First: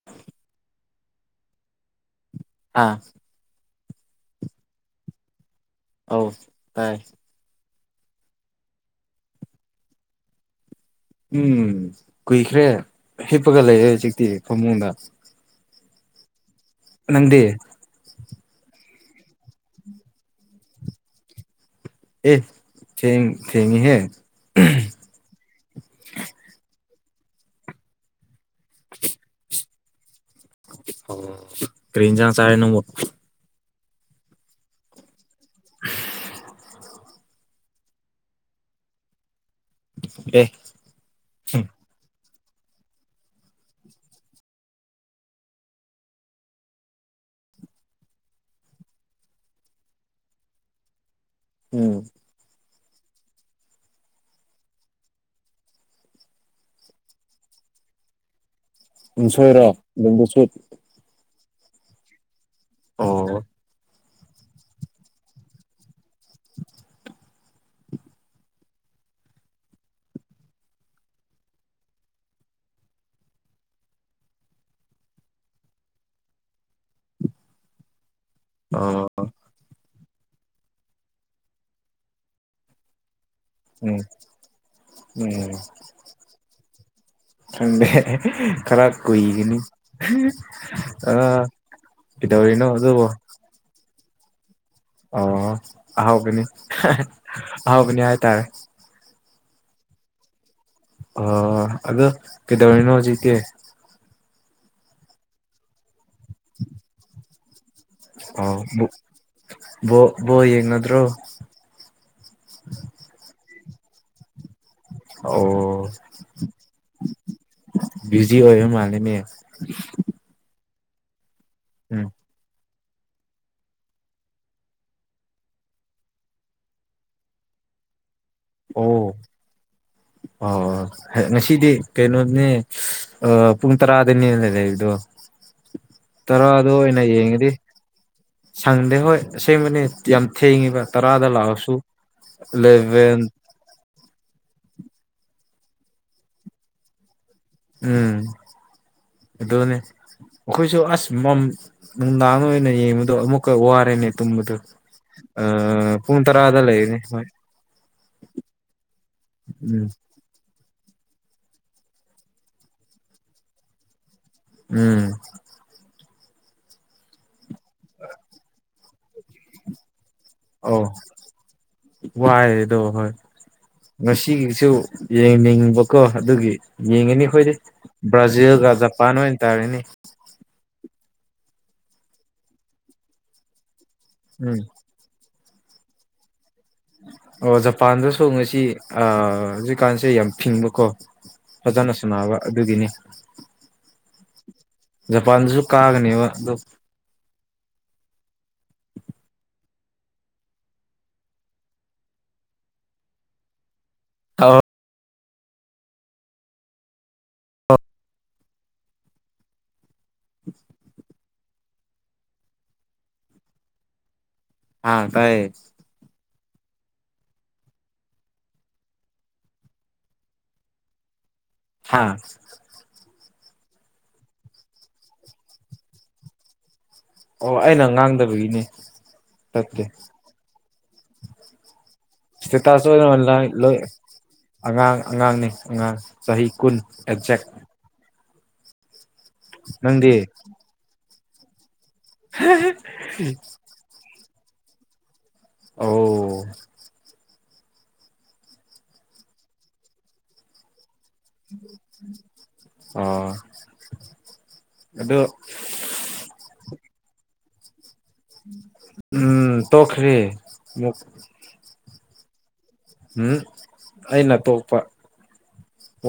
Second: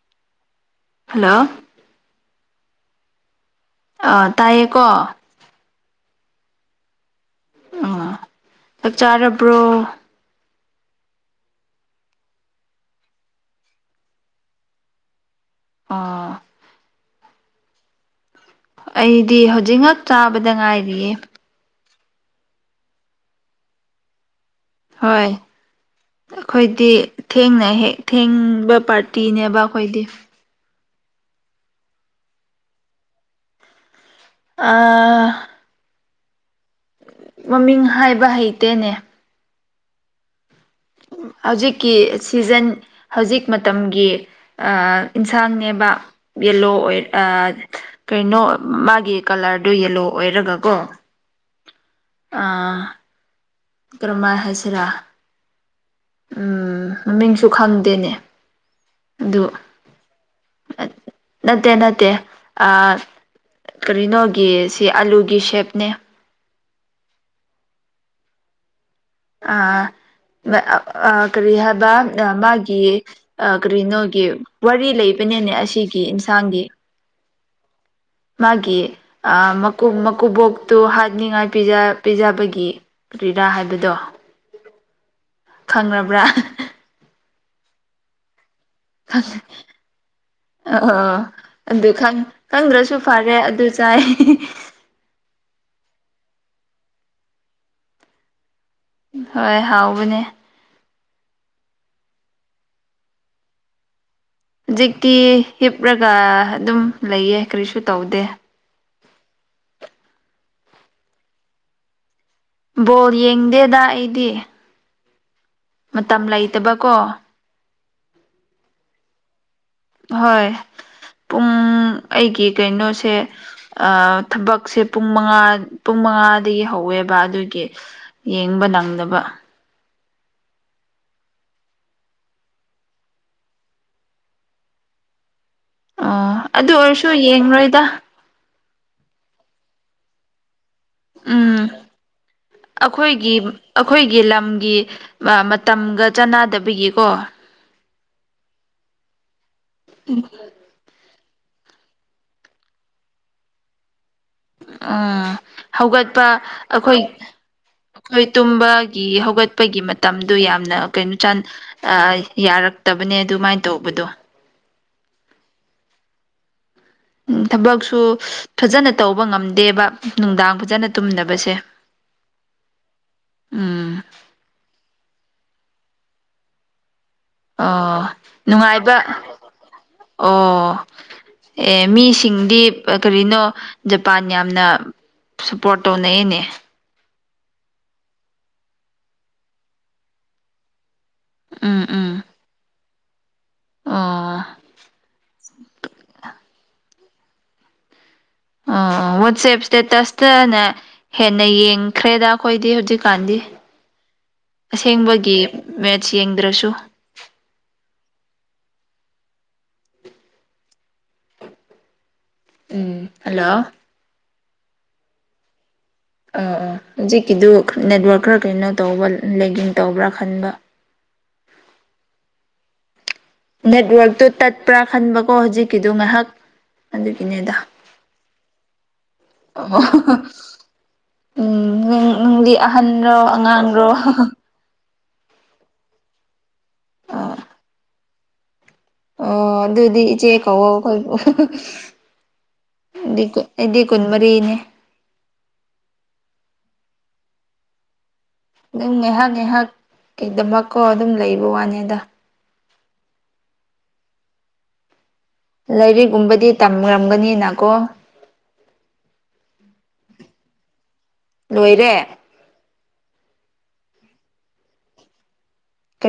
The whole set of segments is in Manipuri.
[inaudible] ꯍꯜꯂꯣ ꯑꯥ ꯑꯥ ꯇꯥꯏꯌꯦꯀꯣ ꯑꯧ ꯇꯥꯏ ꯑꯥ ꯆꯥꯛ ꯆꯥꯔꯕ꯭ꯔꯣ ꯎꯝ ꯀꯨꯏꯈ꯭ꯔꯦ ꯍꯤꯞꯄꯒ ꯂꯩꯔꯦ ꯍꯖꯤꯛꯇꯤ ꯐꯃꯨꯡꯗ ꯑꯥ ꯅꯪꯗꯤ ꯑꯩꯗꯤ ꯍꯧꯖꯤꯛ ꯉꯛ ꯆꯥꯕꯗ ꯉꯥꯏꯔꯤꯌꯦ ꯑꯦ ꯊꯦꯡ ꯊꯦꯡꯉꯤꯍꯦ ꯍꯣꯏ ꯑꯈꯣꯏꯗꯤ ꯊꯦꯡꯅ ꯍꯦꯛ ꯊꯦꯡꯕ ꯄꯥꯔꯇꯤꯅꯦꯕ ꯑꯈꯣꯏꯗꯤ ꯑꯣ ꯀꯔꯤ ꯏꯟꯖꯥꯡ ꯆꯥꯔꯦ ꯅꯪꯕꯨ ꯑꯥ ꯃꯃꯤꯡ ꯍꯥꯏꯕ ꯍꯩꯇꯦꯅꯦ ꯑꯦ ꯍꯧꯖꯤꯛꯀꯤ ꯁꯤꯖꯟ ꯍꯧꯖꯤꯛ ꯃꯇꯝꯒꯤ ꯑꯥ ꯏꯟꯁꯥꯡꯅꯦꯕ ꯌꯦꯜꯂꯣ ꯑꯣꯏ ꯑꯥ ꯀꯩꯅꯣ ꯃꯥꯒꯤ ꯀꯂꯔꯗꯣ ꯌꯦꯜꯂꯣ ꯑꯣꯏꯔꯒ ꯀꯣ ꯎꯝ ꯑꯥ ꯀꯔꯝꯃꯥꯏ ꯍꯥꯏꯁꯤꯔꯥ ꯎꯝ ꯃꯃꯤꯡꯁꯨ ꯈꯪꯗꯦꯅꯦ ꯑꯗꯨ ꯎꯟꯁꯣꯏꯔꯣ ꯕꯦꯝꯕꯨ ꯁꯨꯠ ꯅꯠꯇꯦ ꯅꯠꯇꯦ ꯑꯥ ꯑꯣ ꯀꯔꯤꯅꯣꯒꯤ ꯁꯤ ꯑꯂꯨꯒꯤ ꯁꯦꯞꯅꯦ ꯑꯥ ꯑꯥ ꯀꯔꯤ ꯍꯥꯏꯕ ꯃꯥꯒꯤ ꯑꯥ ꯀꯔꯤꯅꯣꯒꯤ ꯋꯥꯔꯤ ꯂꯩꯕꯅꯤꯅꯦ ꯑꯁꯤꯒꯤ ꯏꯟꯁꯥꯡꯒꯤ ꯃꯥꯒꯤ ꯑꯣ ꯑꯥ ꯃꯀꯨꯞ ꯃꯀꯨꯕꯣꯛꯇꯨ ꯍꯥꯠꯅꯤꯉꯥꯏ ꯄꯤꯖꯥ ꯄꯤꯖꯕꯒꯤ ꯀ꯭ꯔꯤꯔꯥ ꯍꯥꯏꯕꯗꯣ ꯎꯝ ꯎꯝ ꯈꯪꯕ꯭ꯔꯥ ꯈꯪꯗꯦ ꯈꯔ ꯈꯪ ꯀꯨꯏꯒꯅꯤ ꯑꯥ ꯑꯣ ꯑ ꯑꯗꯨ ꯈꯪ ꯀꯩꯗꯧꯔꯤꯅꯣ ꯈꯪꯗ꯭ꯔꯁꯨ ꯑꯗꯨꯕꯨ ꯐꯔꯦ ꯑꯗꯨ ꯆꯥꯏ ꯑꯣ ꯑꯍꯥꯎꯒꯅꯤ ꯑꯍꯥꯎꯒꯅꯤ ꯍꯥꯏꯇꯥꯔꯦ ꯍꯣꯏ ꯍꯥꯎꯕꯅꯦ ꯑꯣ ꯑꯗꯣ ꯀꯩꯗꯧꯔꯤꯅꯣ ꯍꯨꯖꯤꯛꯇꯤ ꯍꯨꯖꯤꯛꯇꯤ ꯍꯤꯞꯔꯒ ꯑꯗꯨꯝ ꯂꯩꯌꯦ ꯀꯔꯤꯁꯨ ꯇꯧꯗꯦ ꯑꯥꯎ ꯅꯨꯞ ꯕ‌ꯣ ꯕ‌ꯣꯜ ꯌꯦꯡꯅꯗ꯭ꯔꯣ ꯕꯣꯜ ꯌꯦꯡꯗꯦꯗꯥ ꯑꯩꯗꯤ ꯑꯣ ꯃꯇꯝ ꯂꯩꯇꯕꯀꯣ ꯕꯤꯖꯤ ꯑꯣꯏꯕ ꯃꯥꯜꯂꯤꯅꯦ ꯍꯣꯏ ꯄꯨꯡ ꯎꯝ ꯑꯩꯒꯤ ꯀꯩꯅꯣꯁꯦ ꯑ ꯊꯕꯛꯁꯦ ꯄꯨꯡ ꯃꯉꯥ ꯄꯨꯡ ꯃꯉꯥꯗꯒꯤ ꯍꯧꯋꯦꯕ ꯑꯗꯨꯒꯤ ꯌꯦꯡꯕ ꯅꯪꯗꯕ ꯑꯣ ꯑꯣ ꯉꯁꯤꯗꯤ ꯀꯩꯅꯣꯅꯦ ꯑꯥ ꯄꯨꯡ ꯇꯔꯥꯗꯩꯅꯦꯅ‌ꯦ ꯂꯩꯕꯗꯣ ꯑꯣ ꯇꯔꯥ ꯑꯗꯨ ꯗ‌ꯣ ꯑꯣꯏꯅ ꯑꯣꯏꯔꯁꯨ ꯌꯦꯡꯉꯗꯤ ꯌꯦꯡꯔꯣꯏꯗ ꯁꯪꯗꯦ ꯍꯣꯏ ꯑꯁꯦꯡꯕꯅꯦ ꯌꯥꯝ ꯊꯦꯡꯉꯤꯕ ꯇꯔꯥꯗ ꯎꯝ ꯂꯥꯛꯑꯁꯨ ꯏꯂꯥꯚꯦꯟ ꯑꯈꯣꯏꯒꯤ ꯂꯝꯒꯤ ꯑ ꯃꯇꯝꯒ ꯆꯥꯟꯅꯗꯕꯒꯤꯀꯣ ꯎꯝ ꯑꯗꯨꯅꯤ ꯎꯝ ꯑꯩꯈꯣꯏꯁꯨ ꯑꯁ ꯃꯝ ꯅꯨꯡꯗꯥꯡ ꯑꯣꯏꯅ ꯌꯦꯡꯕꯗꯣ ꯑꯃꯨꯛꯀ ꯋꯥꯔ‌ꯦꯅ‌ꯦ ꯇꯨꯝꯕꯗꯨ ꯎꯝ ꯑ ꯄꯨꯡ ꯇꯔꯥꯗ ꯂꯩꯕꯅ‌ꯦ ꯍ‌ꯣꯏ ꯍꯣꯏ ꯇꯨꯝꯕꯒꯤ ꯍꯧꯒꯠꯄꯒꯤ ꯎꯝ ꯃ ꯇꯝꯗꯣ ꯌꯥꯝꯅ ꯀꯩꯅꯣ ꯆ ꯑꯥ ꯌꯥꯔꯛꯇꯕꯅꯦ ꯑꯗꯨꯃꯥꯏ ꯇꯧꯕꯗꯣ ꯎꯝ ꯎꯝ ꯊꯕꯛꯁꯨ ꯐꯖꯅ ꯇꯧꯕ ꯉꯝꯗꯦꯕꯥ ꯅꯨꯡꯗꯥꯡ ꯑꯧ ꯐꯖꯅ ꯇꯨꯝꯗꯕꯁꯦ ꯎꯝ ꯁꯤꯒꯤꯁꯨ ꯌꯦꯡꯅꯤꯡꯕꯀꯣ ꯑꯗꯨꯒꯤ ꯌꯦꯡꯉꯤꯅꯤ ꯑꯩꯈꯣꯏꯗꯤ ꯑꯣ ꯕ꯭ꯔꯥꯖꯤꯜꯒ ꯅꯨꯡꯉꯥꯏꯕ ꯖꯄꯥꯟ ꯑꯣꯏꯅ ꯇꯥꯔꯤꯅꯤ ꯑꯣ ꯑꯦ ꯃꯤꯁꯤꯡꯗꯤ ꯀꯔꯤꯅꯣ ꯖꯄꯥꯟ ꯎꯝ ꯌꯥꯝꯅ ꯁꯞꯄꯣꯔ꯭ꯠ ꯇꯧꯅꯩꯌ‌ꯦꯅꯦ ꯑꯣ ꯖꯄꯥꯟꯗꯨꯁꯨ ꯉꯁꯤ ꯑꯥ‌ ꯍꯧꯖꯤꯛꯀꯥꯟꯁꯦ ꯌꯥꯝ ꯐꯤꯡꯕꯀꯣ ꯎꯝ ꯐꯖꯅ ꯁꯅꯥꯕ ꯑꯗꯨꯒꯤꯅꯤ ꯑꯥ ꯖꯄꯥꯟꯁꯨ ꯀꯥꯒꯅꯦꯕ ꯑꯗꯣ ꯑꯥ ꯋꯥꯠꯆ‌ꯦꯞ ꯏꯁꯇꯦꯇꯁ ꯇꯅꯥ ꯍꯦꯟꯅ ꯌꯦꯡꯈ꯭ꯔꯦꯗ ꯑꯩꯈꯣꯏꯗꯤ ꯍꯧꯖꯤꯛꯀꯥꯟꯗꯤ ꯑꯁꯦꯡꯕꯒꯤ ꯃꯦꯠꯁ ꯌꯦꯡꯗ꯭ꯔꯁꯨ [inaudible] ꯎꯝ ꯍꯜꯂꯣ ꯑꯥꯡ ꯇꯥꯏꯌꯦ ꯑꯥ ꯑꯥ ꯍꯧꯖꯤꯛꯀꯤꯗꯨ ꯈ ꯅꯦꯠꯋꯥ꯭ꯔꯛ ꯈꯔ ꯀꯩꯅꯣ ꯇꯧꯕ ꯂ ꯂꯦꯡꯒꯤꯡ ꯇꯧꯕ꯭ꯔꯥ ꯈꯟꯕꯥ ꯍꯥꯥ ꯅꯦꯠꯋꯔ꯭ꯛꯇꯨ ꯇꯠꯄ꯭ꯔꯥ ꯈꯟꯕꯀꯣ ꯍꯧꯖꯤꯛꯀꯤꯗꯨ ꯉꯥꯍꯥꯛ ꯑꯗꯨꯒꯤꯅꯦꯗꯥ ꯑꯣ ꯑꯩꯅ ꯉꯥꯡꯗꯕꯒꯤꯅꯤ ꯑ‌ꯣ ꯇꯠꯇꯦ ꯎꯝ ꯅꯨꯡ ꯅꯨꯡꯗꯤ ꯏꯁꯇꯦꯇꯥꯁ ꯑꯥꯍꯟꯔꯣ ꯑꯣꯏꯅ ꯂꯣꯏ ꯑꯉꯥꯡꯔꯣ ꯑꯉꯥꯡ ꯑꯉꯥꯡꯅꯤ ꯑꯉꯥꯡ ꯆꯍꯤ ꯀꯨꯟ ꯑꯣ ꯑꯦꯛꯖꯦꯛ ꯑꯣ ꯑꯗꯨꯗꯤ ꯅꯪꯗꯤ ꯏꯆꯦ ꯀꯧꯋꯣ ꯑꯈ‌ꯣꯏꯕꯨ ꯗꯤꯀꯨꯠ ꯑꯩꯗꯤ ꯀꯨꯟꯃꯔꯤꯅꯦ ꯑꯣ ꯑꯗꯨꯝ ꯉꯥꯏꯍꯥꯛ ꯉꯥꯏꯍꯥꯛ ꯀꯩꯗꯃꯛꯀꯣ ꯑꯗꯨꯝ ꯂꯩꯕ ꯋꯥꯅꯤꯗ ꯑꯥ ꯑꯗꯣ ꯂꯥꯏꯔꯤꯛꯒꯨꯝꯕꯗꯤ ꯇꯝꯔꯝꯒꯅꯤꯅꯀꯣ ꯎꯝ ꯇꯣꯈ꯭ꯔꯤ ꯃꯨꯛ ꯂꯣꯏꯔꯦ ꯎꯝ ꯑꯩꯅ ꯇꯣꯛꯄ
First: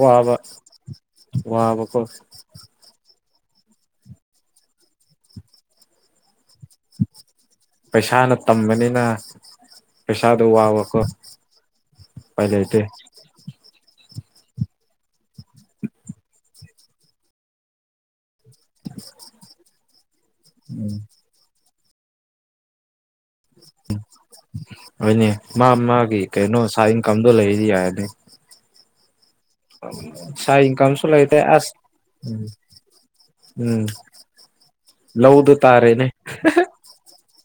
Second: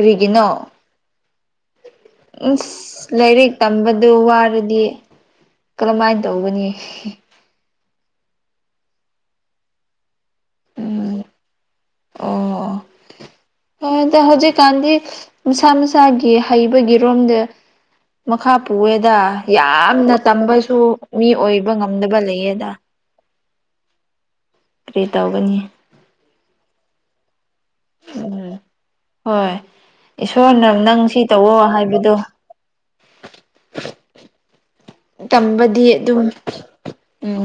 ꯋꯥꯕ ꯋꯥꯕꯀꯣ ꯏꯁ ꯂꯥꯏꯔꯤꯛ ꯇꯝꯕꯗꯨ ꯋꯥꯔꯗꯤ ꯀꯔꯃꯥꯏꯟ ꯇꯧꯕꯅꯤ ꯄꯩꯁꯥꯅ ꯇꯝꯕꯅꯤꯅ ꯄꯩꯁꯥꯗꯣ ꯋꯥꯕꯥꯀꯣ ꯎꯝ ꯎꯄꯥꯏ ꯂꯩꯇꯦ ꯑꯣꯗ ꯍꯧꯖꯤꯛꯀꯥꯟꯗꯤ ꯃꯁꯥ ꯃꯁꯥꯒꯤ ꯍꯩꯕꯒꯤꯔꯣꯝꯗ ꯃꯈꯥ ꯄꯨꯑꯦꯗ ꯌꯥꯝꯅ ꯇꯝꯕꯁꯨ ꯃꯤ ꯑꯣꯏꯕ ꯉꯝꯗꯕ ꯂꯩꯌꯦꯗ ꯎ ꯀꯔꯤ ꯍꯣꯏꯅꯦ ꯇꯧꯒꯅꯤ ꯃꯥ ꯃꯥꯒꯤ ꯀꯩꯅꯣ ꯁꯥ ꯏꯟꯀꯝꯗꯣ ꯂꯩꯗꯤ ꯌꯥꯏꯅꯦ ꯎꯝ ꯍꯣꯏ ꯁꯥꯏꯠ ꯏꯁꯣꯔꯅ ꯅꯪ ꯏꯟꯀꯝꯁꯨ ꯁꯤ ꯂꯩꯇꯦ ꯇꯧꯑꯣ ꯑꯁ ꯍꯥꯏꯕꯗꯣ ꯎꯝ ꯎꯝ ꯂꯧꯗ ꯇꯝꯕꯗꯤ ꯇꯥꯔꯦꯅꯦ ꯑꯗꯨꯝ ꯎꯝ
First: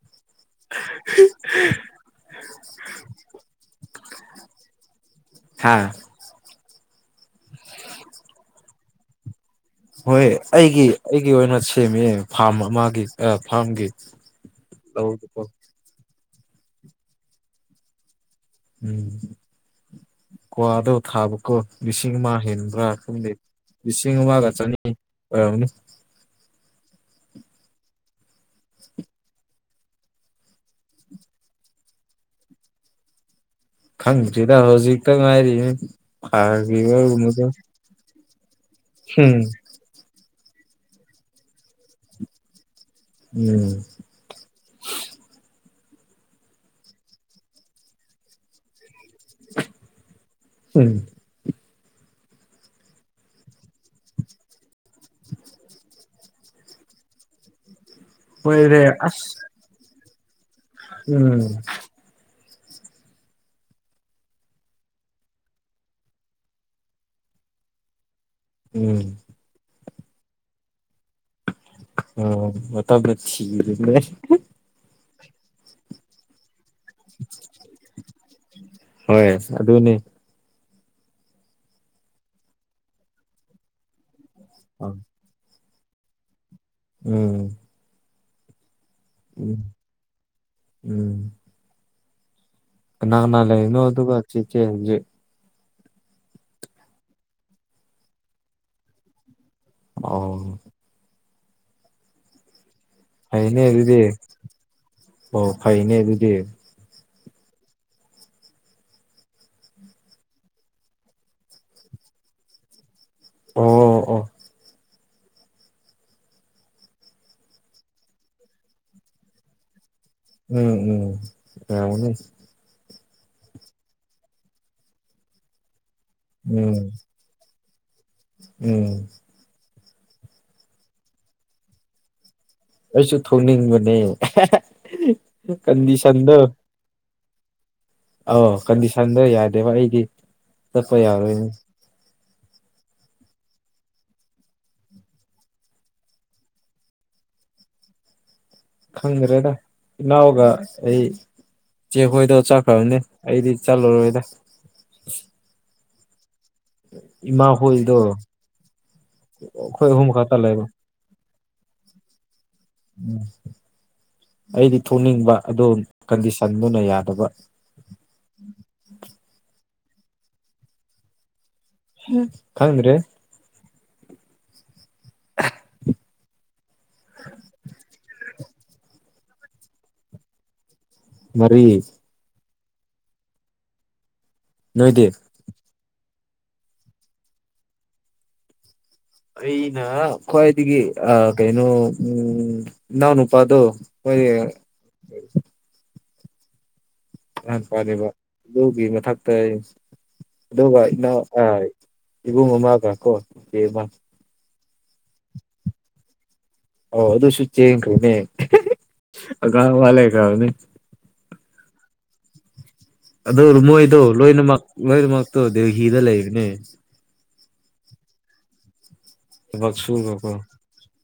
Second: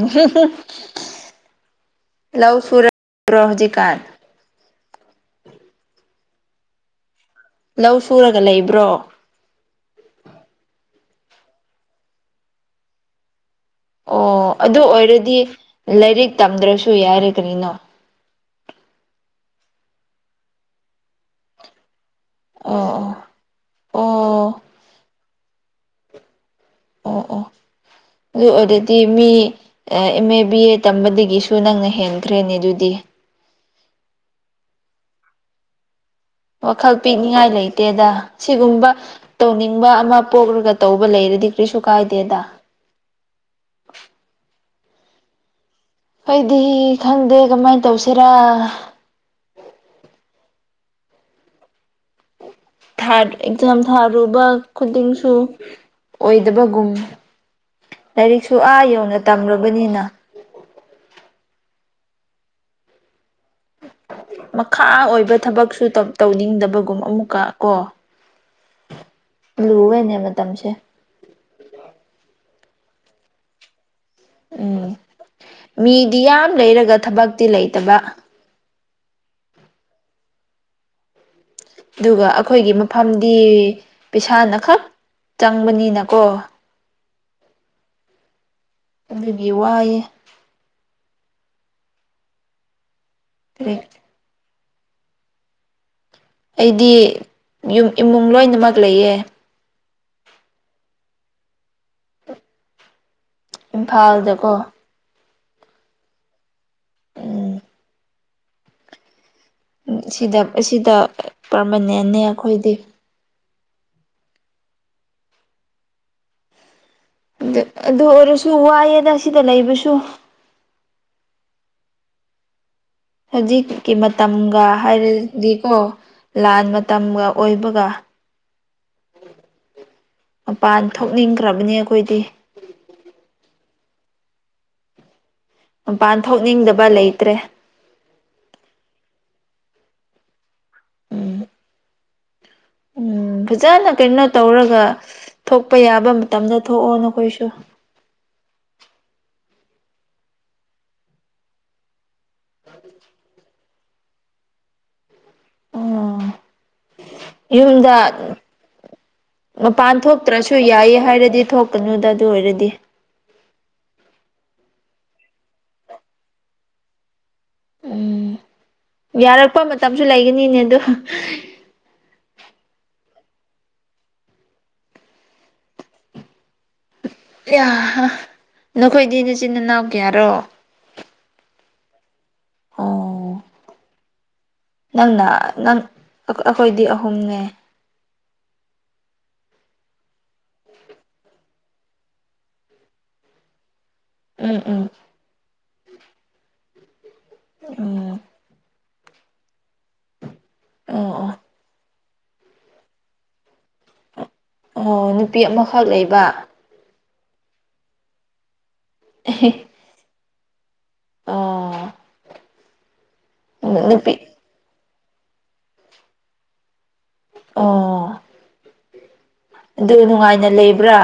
ꯂꯧ ꯁꯨꯔꯕ꯭ꯔꯣ ꯍꯧꯖꯤꯛꯀꯥꯟ ꯍꯥꯥ ꯂꯧ ꯁꯨꯔꯒ ꯂꯩꯕ꯭ꯔꯣ ꯍꯣꯏ ꯑꯩꯒꯤ ꯑꯩꯒꯤ ꯑꯣꯏꯅ ꯁꯦꯝꯃꯤꯌꯦ ꯐꯥꯝ ꯑꯃꯥꯒꯤ ꯑꯦ ꯐꯥꯝꯒꯤ ꯑꯣ ꯑꯗꯨ ꯑꯣꯏꯔꯗꯤ ꯂꯧꯗꯨꯀꯣ ꯂꯥꯏꯔꯤꯛ ꯇꯝꯗ꯭ꯔꯁꯨ ꯌꯥꯔꯦ ꯀꯔꯤꯅꯣ ꯎꯝ ꯀ꯭ꯋꯥꯗꯣ ꯊꯥꯕꯀꯣ ꯂꯤꯁꯤꯡ ꯑꯃ ꯍꯦꯟꯕ꯭ꯔꯥ ꯑꯣ ꯈꯪꯗꯦ ꯑꯣ ꯂꯤꯁꯤꯡ ꯑꯃꯒ ꯑꯣ ꯋꯥꯟꯅꯤ ꯑꯣꯏꯔꯝꯒꯅꯤ ꯑꯣ ꯑꯣ ꯑꯗꯨ ꯑꯣꯏꯗꯗꯤ ꯃꯤ ꯑꯦ ꯑꯦꯃꯦ ꯕꯤ ꯑꯦ ꯇꯝꯕꯗꯒꯤꯁꯨ ꯅꯪꯅ ꯍꯦꯟꯈ꯭ꯔꯦꯅꯦ ꯑꯗꯨꯗꯤ ꯈꯪꯗ꯭ꯔꯤꯗ ꯍꯧꯖꯤꯛꯇ ꯉꯥꯏꯔꯤꯅꯤ ꯐꯒꯤꯅꯨꯝꯕꯗ ꯗꯦꯗ ꯁꯤꯒꯨꯝꯕ ꯇꯧꯅꯤꯡꯕ ꯑꯃ ꯄꯣꯛꯔꯒ ꯇꯧꯕ ꯂꯩꯔꯗꯤ ꯀꯔꯤꯁꯨ ꯀꯥꯏꯗꯦꯗ ꯎꯝ ꯐꯩꯗꯤ ꯈꯪꯗꯦ ꯀꯃꯥꯏ ꯇꯧꯁꯤꯔꯥ ꯎꯝ ꯊꯥꯠ ꯑꯦꯛꯖꯥꯝ ꯊꯥꯔꯨꯕ ꯈꯨꯗꯤꯡꯁꯨ ꯑꯣꯏꯗꯕꯒꯨꯝ ꯂꯥꯏꯔꯤꯛꯁꯨ ꯑꯥ ꯍꯣꯏꯔꯦ ꯌꯧꯅ ꯑꯁ ꯇꯝꯔꯨꯕꯅꯤꯅ ꯎꯝ ꯃꯈꯥ ꯑꯣꯏꯕ ꯊꯕꯛꯁꯨ ꯇꯟ ꯇꯧꯅꯤꯡꯗꯕꯒꯨꯝ ꯑꯃꯨꯛꯀ ꯀꯣ ꯎꯝ ꯂꯨꯋꯦꯅꯦ ꯃꯇꯝꯁꯦ ꯑ ꯃꯇꯝꯅ ꯊꯤꯔꯤꯝꯃꯦ ꯎꯝ ꯃꯤꯗꯤ ꯌꯥꯝ ꯂꯩꯔꯒ ꯊꯕꯛꯇꯤ ꯂꯩꯇꯕ ꯍꯣꯏ ꯑꯗꯨꯅꯦ ꯑꯗꯨꯒ ꯑꯈꯣꯏꯒꯤ ꯃꯐꯝꯗꯤ ꯄꯩꯁꯥꯅ ꯈ ꯑꯥ ꯆꯪꯕꯅꯤꯅꯀꯣ ꯎꯝ ꯑꯗꯨꯒꯤ ꯎꯝ ꯋꯥꯏꯌꯦ ꯎꯝ ꯀꯅꯥ ꯀꯅꯥ ꯀꯔꯤ ꯂꯩꯔꯤꯅꯣ ꯑꯗꯨꯒ ꯆꯦꯆꯦ ꯍꯧꯖꯤꯛ ꯑꯩꯗꯤ ꯌꯨꯝ ꯏꯃꯨꯡ ꯂꯣꯏꯅꯃꯛ ꯂꯩꯌꯦ ꯑꯣ ꯐꯩꯅꯦ ꯑꯗꯨꯗꯤ ꯏꯝꯐꯥꯜꯗꯀꯣ ꯑꯣ ꯐꯩꯅꯦ ꯑꯗꯨꯗꯤ ꯎꯝ ꯁꯤꯗ ꯑꯁꯤꯗ ꯄꯔꯃꯅꯦꯟꯅꯦ ꯑꯩꯈꯣꯏꯗꯤ ꯑꯣ ꯑꯣ ꯑꯗꯨ ꯑꯗꯨ ꯑꯣꯏꯔꯁꯨ ꯋꯥꯏꯑꯦꯗ ꯁꯤꯗ ꯂꯩꯕꯁꯨ ꯎꯝ ꯎꯝ [unintelligible] ꯍꯧꯖꯤꯛꯀꯤ ꯃꯇꯝꯒ ꯍꯥꯏꯔꯗꯤꯀꯣ ꯂꯥꯟ ꯎꯝ ꯃꯇꯝꯒ ꯑꯣꯏꯕꯒ ꯎꯝ ꯃꯄꯥꯟ ꯊꯣꯛꯅꯤꯡꯈ꯭ꯔꯕꯅꯤ ꯑꯩꯈꯣꯏꯗꯤ ꯑꯩꯁꯨ ꯊꯣꯛꯅꯤꯡꯕꯅꯦ ꯃꯄꯥꯟ ꯀꯟꯗꯤꯁꯟꯗꯣ ꯊꯣꯛꯅꯤꯡꯗꯕ ꯂꯩꯇ꯭ꯔꯦ ꯑꯣ ꯀꯟꯗꯤꯁꯟꯗꯣ ꯌꯥꯗꯦꯕ ꯑꯩꯗꯤ ꯆꯠꯄ ꯎꯝ ꯌꯥꯔꯣꯏꯅꯦ ꯎꯝ ꯐꯖꯅ ꯀꯩꯅꯣ ꯇꯧꯔꯒ ꯊꯣꯛꯄ ꯌꯥꯕ ꯃꯇꯝꯗ ꯊꯣꯛꯑꯣ ꯅꯈꯣꯏꯁꯨ ꯈꯪꯗ꯭ꯔꯦꯗ ꯏꯅꯥꯎꯒ ꯑꯩ ꯏꯆꯦ ꯍꯣꯏꯗꯣ ꯆꯠꯈ꯭ꯔꯕꯅꯦ ꯑꯩꯗꯤ ꯆꯠꯂꯔꯣꯏꯗ ꯎꯝ ꯏꯃꯥ ꯌꯨꯝꯗ ꯍꯣꯏꯗꯣ ꯑꯩꯈꯣꯏ ꯃꯄꯥꯟ ꯑꯍꯨꯝ ꯈꯛꯇ ꯊꯣꯛꯇ꯭ꯔꯁꯨ ꯂꯩꯕ ꯌꯥꯏꯌꯦ ꯍꯥꯏꯔꯗꯤ ꯊꯣꯛ [unintelligible] ꯑꯗꯨ ꯑꯣꯏꯔꯗꯤ ꯎꯝ ꯑꯩꯗꯤ ꯊꯣꯛꯅꯤꯡꯕ ꯑꯗꯣ ꯀꯟꯗꯤꯁꯟꯗꯨꯅ ꯌꯥꯗꯕ ꯎꯝ ꯌꯥꯔꯛꯄ ꯃꯇꯝꯁꯨ ꯂꯩꯒꯅꯤꯅꯦ ꯑꯗꯣ ꯈꯪꯗ꯭ꯔꯦ [inaudible] ꯅꯈꯣꯏꯗꯤ ꯅꯆꯤꯟꯅꯅꯥꯎ ꯀꯌꯥꯔꯣ ꯃꯔꯤ ꯑꯣ ꯅꯣꯏꯗꯤ ꯅꯪꯅ ꯅꯪ ꯑꯩꯈꯣꯏꯗꯤ ꯑꯍꯨꯝꯅꯦ ꯑꯩꯅ ꯈ꯭ꯋꯥꯏꯗꯒꯤ ꯑꯥ ꯀꯩꯅꯣ ꯎꯝ ꯏꯅꯥꯎ ꯅꯨꯄꯥꯗꯣ ꯎꯝ ꯎꯝ ꯒ꯭ꯌꯥꯟ ꯇꯥꯗꯦꯕ ꯎꯝ ꯑꯗꯨꯒꯤ ꯃꯊꯛꯇ ꯑꯗꯨꯒ ꯑꯣ ꯏꯅꯥꯎ ꯑꯣ ꯑꯥꯏ ꯏꯕꯨꯡ ꯑꯃꯒꯀꯣ ꯆꯦꯆꯦ ꯑꯃ ꯑꯣ ꯅꯨꯄꯤ ꯑꯃꯈꯛ ꯂꯩꯕ ꯑꯣ ꯑꯗꯨꯁꯨꯨ ꯆꯦꯟꯈ꯭ꯔꯦꯅꯦ ꯑꯉꯥꯡ ꯑꯃ ꯂꯩꯈ꯭ꯔꯕꯅꯤ ꯑꯥ ꯑꯗꯨ ꯃꯣꯏꯗꯣ ꯂꯣꯏꯅꯃꯛ ꯂꯣꯏꯅꯃꯛꯇꯣ ꯗꯦꯜꯍꯤꯗ ꯂꯩꯕꯅꯦ ꯑꯣ ꯊꯕꯛ ꯑꯗꯨ ꯅꯨꯡꯉꯥꯏꯅ ꯂꯩꯕ꯭ꯔꯥ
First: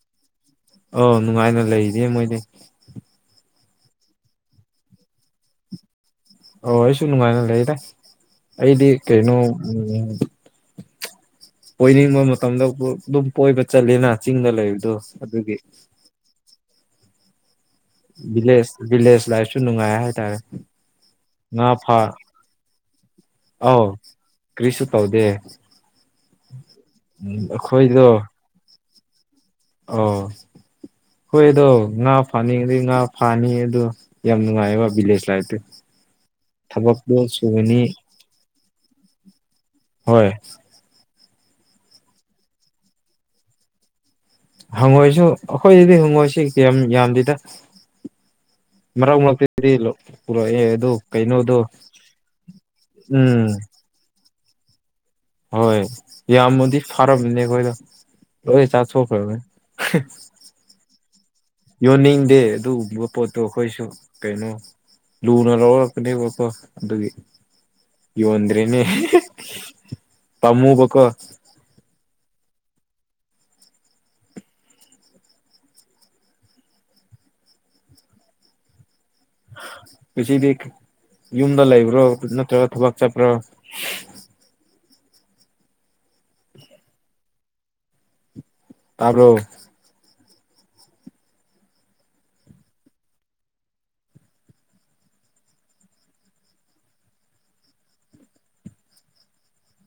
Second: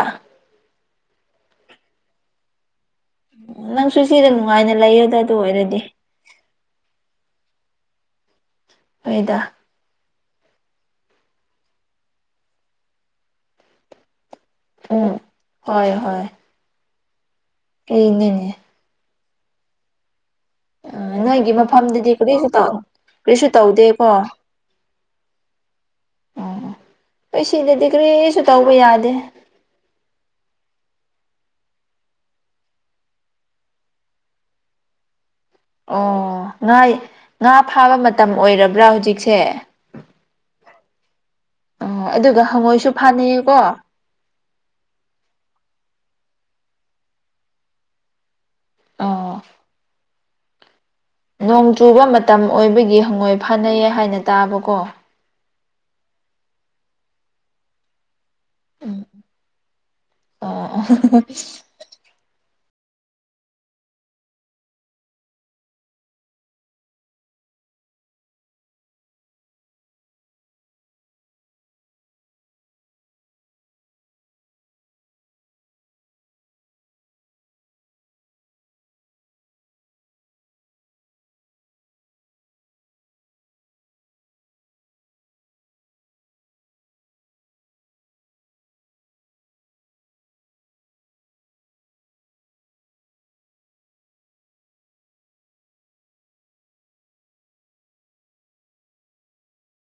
ꯑꯣ ꯅꯨꯡꯉꯥꯏꯅ ꯂꯩꯔꯦ ꯃꯣꯏꯗꯤ ꯅꯪꯁꯨ ꯁꯤꯗ ꯅꯨꯡꯉꯥꯏꯅ ꯂꯩꯌꯨꯗ ꯑꯗꯨ ꯑꯣꯏꯔꯗꯤ ꯑꯣ ꯑꯩꯁꯨ ꯅꯨꯡꯉꯥꯏꯅ ꯂꯩꯗ ꯑꯩꯗꯤ ꯀꯩꯅꯣ ꯍꯣꯏꯗ ꯎꯝ ꯀꯣꯏꯅꯤꯡꯕ ꯃꯇꯝꯗ ꯑꯗꯨꯝ ꯀꯣꯏꯕ ꯆꯠꯂꯦꯅ ꯆꯤꯡꯗ ꯂꯩꯕꯗꯣ ꯎꯝ ꯑꯗꯨꯒꯤ ꯍꯣꯏ ꯍꯣꯏ ꯑꯩꯅꯤꯅꯦ ꯚꯤꯂꯦꯁ ꯚꯤꯂꯦꯁ ꯂꯥꯏꯐꯁꯨ ꯅꯨꯡꯉꯥꯏ ꯍꯥꯏꯇꯥꯔꯦ ꯑ ꯅꯣꯏꯒꯤ ꯉꯥ ꯐꯥ ꯃꯐꯝꯗꯨꯗꯤ ꯀꯔꯤꯁꯨ ꯇꯧ ꯀꯔꯤꯁꯨ ꯑꯧ ꯇꯧꯗꯦꯀꯣ ꯑꯣ ꯀꯔꯤꯁꯨ ꯇꯧꯗꯦ ꯑꯡꯈꯣꯏ ꯁꯤꯗꯗꯤ ꯑꯩꯈꯣꯏꯗꯣ ꯀ꯭ꯔꯤꯁꯨ ꯇꯧꯕ ꯌꯥꯗꯦ ꯑꯣ ꯍꯣꯏ ꯑꯗꯣ ꯉꯥ ꯐꯥꯅꯤꯡꯉꯗꯤ ꯉꯥ ꯐꯥꯅꯤ ꯑꯗꯣ ꯌꯥꯝ ꯅꯨꯡꯉꯥꯏꯑꯕ ꯚꯤꯂꯦꯖ ꯂꯥꯏꯐꯇꯤ ꯑꯣ ꯉꯥꯏ ꯊꯕꯛꯇꯣ ꯉꯥ ꯁꯨꯒꯅꯤ ꯐꯥꯕ ꯃꯇꯝ ꯑꯣꯏꯔꯕ꯭ꯔꯥ ꯍꯧꯖꯤꯛꯁꯦ ꯍꯣꯏ ꯑꯣ ꯑꯗꯨꯒ ꯍꯪꯉꯣꯏꯁꯨ ꯐꯥꯅꯩꯌꯦꯀꯣ ꯍꯪꯉꯣꯏꯁꯨ ꯑꯩꯡꯈꯣꯏꯗꯗꯤ ꯍꯪꯉꯣꯏꯁꯦ ꯀꯌꯥꯝ ꯌꯥꯝꯗꯦꯗ ꯃꯔꯛ ꯑꯣ ꯃꯔꯛꯇꯗꯤ ꯂꯧ ꯄꯨꯔꯛꯑꯦ ꯑꯗꯨ ꯀꯩꯅꯣꯗꯣ ꯅꯣꯡ ꯆꯨꯕ ꯃꯇꯝ ꯑꯣꯏꯕꯒꯤ ꯍꯪꯉꯣꯏ ꯎꯝ ꯐꯅꯩꯌꯦ ꯍꯥꯏꯅ ꯇꯥꯕꯀꯣ ꯍꯣꯏ ꯌꯥꯝꯃꯗꯤ ꯐꯔꯝꯅꯤꯕ ꯑꯈꯣꯏꯗ ꯂꯣꯏ ꯎꯝ ꯆꯥꯊꯣꯛꯈ꯭ꯔꯥꯕꯅꯦ ꯑꯣ [unintelligible] ꯌꯣꯟꯅꯤꯡꯗꯦ ꯑꯗꯨꯒꯨꯝꯕ ꯄꯣꯠꯇꯣ ꯑꯈꯣꯏꯁꯨ ꯀꯩꯅꯣ ꯂꯨꯅꯥ ꯂꯧꯔꯛꯄꯥꯅꯦꯕꯀꯣ ꯑꯗꯨꯒꯤ ꯌꯣꯟꯗ꯭ꯔꯦꯅꯦ ꯄꯥꯝꯃꯨꯕꯥꯀꯣ ꯍꯨꯖꯤꯛꯗꯤꯛ ꯌꯨꯝꯗ ꯂꯩꯕ꯭ꯔꯣ ꯅꯠꯇ꯭ꯔꯥꯒ ꯊꯕꯛ ꯆꯠꯄ꯭ꯔꯣ ꯇꯥꯕ꯭ꯔꯣ